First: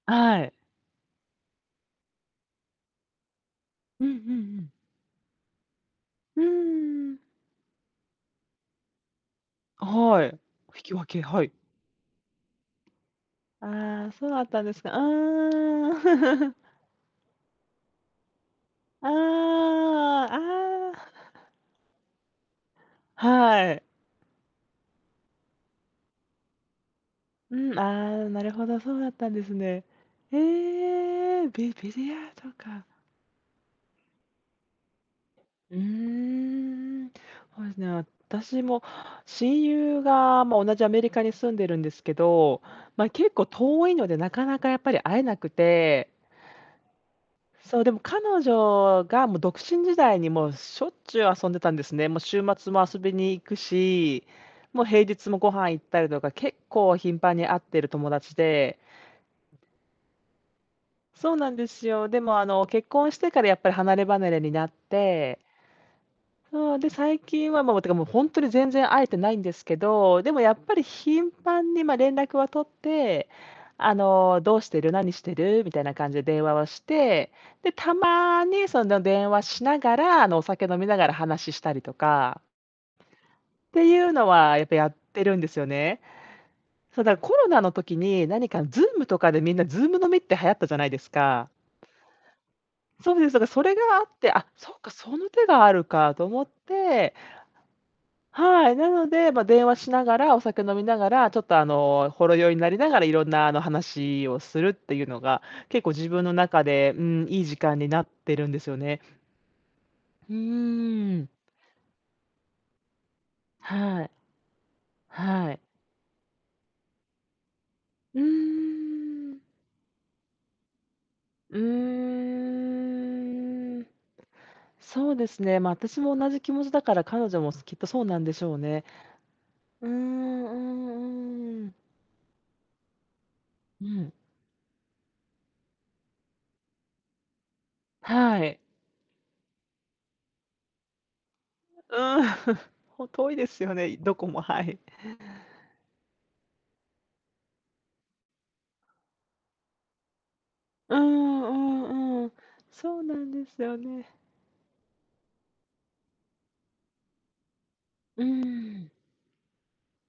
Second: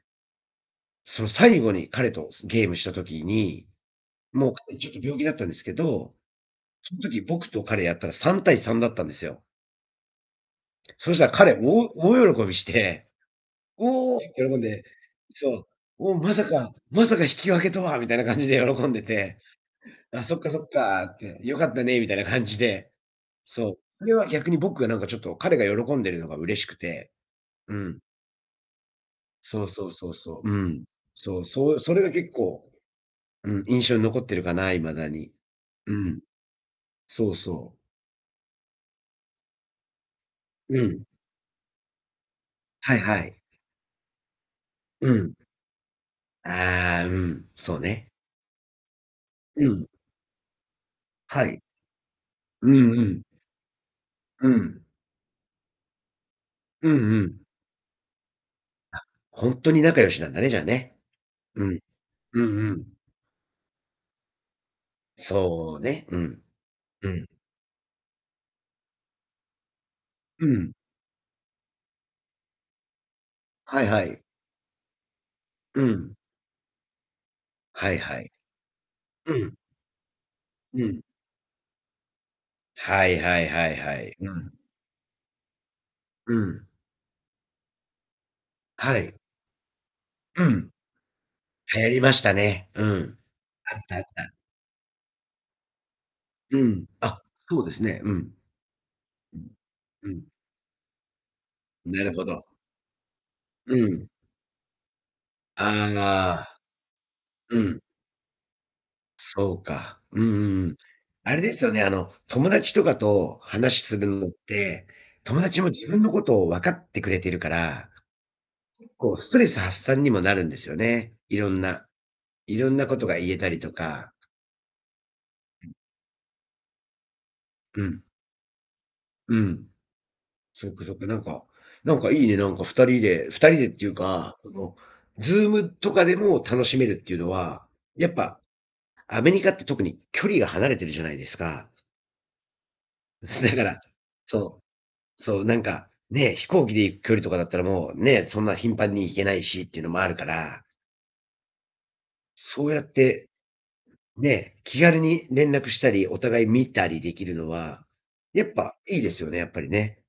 あい。その、最後に彼と、そゲームした時に、うんうんもううん。彼ちょっと病気だったんですけど、うーそん時ん。僕と彼やったら、3対3だったんですよ。あ、はい。引き分そしけ、たらはい。彼、大大喜びしてああ、「おお！」え、そうっだて喜ったんんですで、か。あいそう「おお、まさあ。か、まさか引き分けとは」みたいな感じで喜んでて。あ、あそっか、そっあ、ああかって、よかったねみたいな感じでそはう。い。それは逆に僕がなんかちょっと彼が喜んでるのが嬉しくて。ううん、ん。ああ、なるほど、そうだったんですそうね。そうそうそう。うん、そへう、え、ビそビそれリがヤー結ド構、か。うん、印象に残ってるかな、いまだに。うーうん。ん、そうほそえう。すね、私も親友が、まあ、同うじアメん。リカに住んでるんですけど、はいまあ、は結い。構遠いので、なかなかやっぱりう会えん。なくてああ、うん、そそうう、でもね。彼女がもう独う身ん。時代に、もうしょっちゅうは遊んでい。たんですね。もう週う末も遊んうびん。に行くし、うん。もう平日もご飯行ったりとか、結うん構う頻繁ん。に会ってる友達であ、ほんとに仲良しなんだね、じゃあね。そうなんうでん。すよ。でも、うあんの、う結ん。婚してからやっぱり離れ離れになってそう、ね。うん。そう、で、う最ん。近はもうってかもうほんとに全然会えてないんですけど、でもうやっん。ぱり頻繁に、まあ、連絡は取って、はいあはい。の「どうしてる、何してる？」みたいうな感ん。じ電話はして、で、はたいはい。まにその電う話ん。しながら、あの、お酒飲うみなん。がら話ししたりとかはいはいはっいてはいうい。のうん。は、やっぱやってるんですよね。うん。そうだ、コロナの時に、何かは Zoom い。とかでみんな Zoom 飲みってう流行ったん。じゃないですか？流行りましたね。うそん。うです。だから、それあっがた、あっあって、た。あ、そうか、その手があるかと思っうん。てあ、そうですね。うん。はい、なので、うま、ん、電話しなうがん。ら、お酒飲みながら、ちょっと、あなの、るほほろど。酔いになりながら、いろんなあの、うん。話をするっていうのが、結構自分のああ。中で、うーん、いい時う間ん。になってるんですよね。そうか。うんううんうん。ーん。あれですよね、あの、友達とかと話すはるい。のって、友はい。達も自分のことを分かってくれてるから、うけっこうスートん。レス発散にもなるんですよね。いろうんないろんなことが言えたりとーん。か。そうですね、うま、ん。私も同じ気持ちだから、彼女もすきっうとそん。うなんでしょうね。うん。うん、うそっかそっか。なんかん、うん。なんかいいね、なんか二人で二人でっうていうん。か、その、Zoom とかでも楽しめるっていうのは、やっぱはい。アメリカって特に距離が離れてるじゃないですか？うん、ほ、遠いで だすかよらね、いどこも、そはう、い。そうなんか、ね、飛行機で行く距離とかだったらもう、ね、そんな頻繁に行けないしっていうのもあるから。うん、うん、うん、そうやっそうなて、んですよね。ね、気軽に連絡したり、お互い見たりできるのは、うやっぱん。いいですよね、やっぱりね。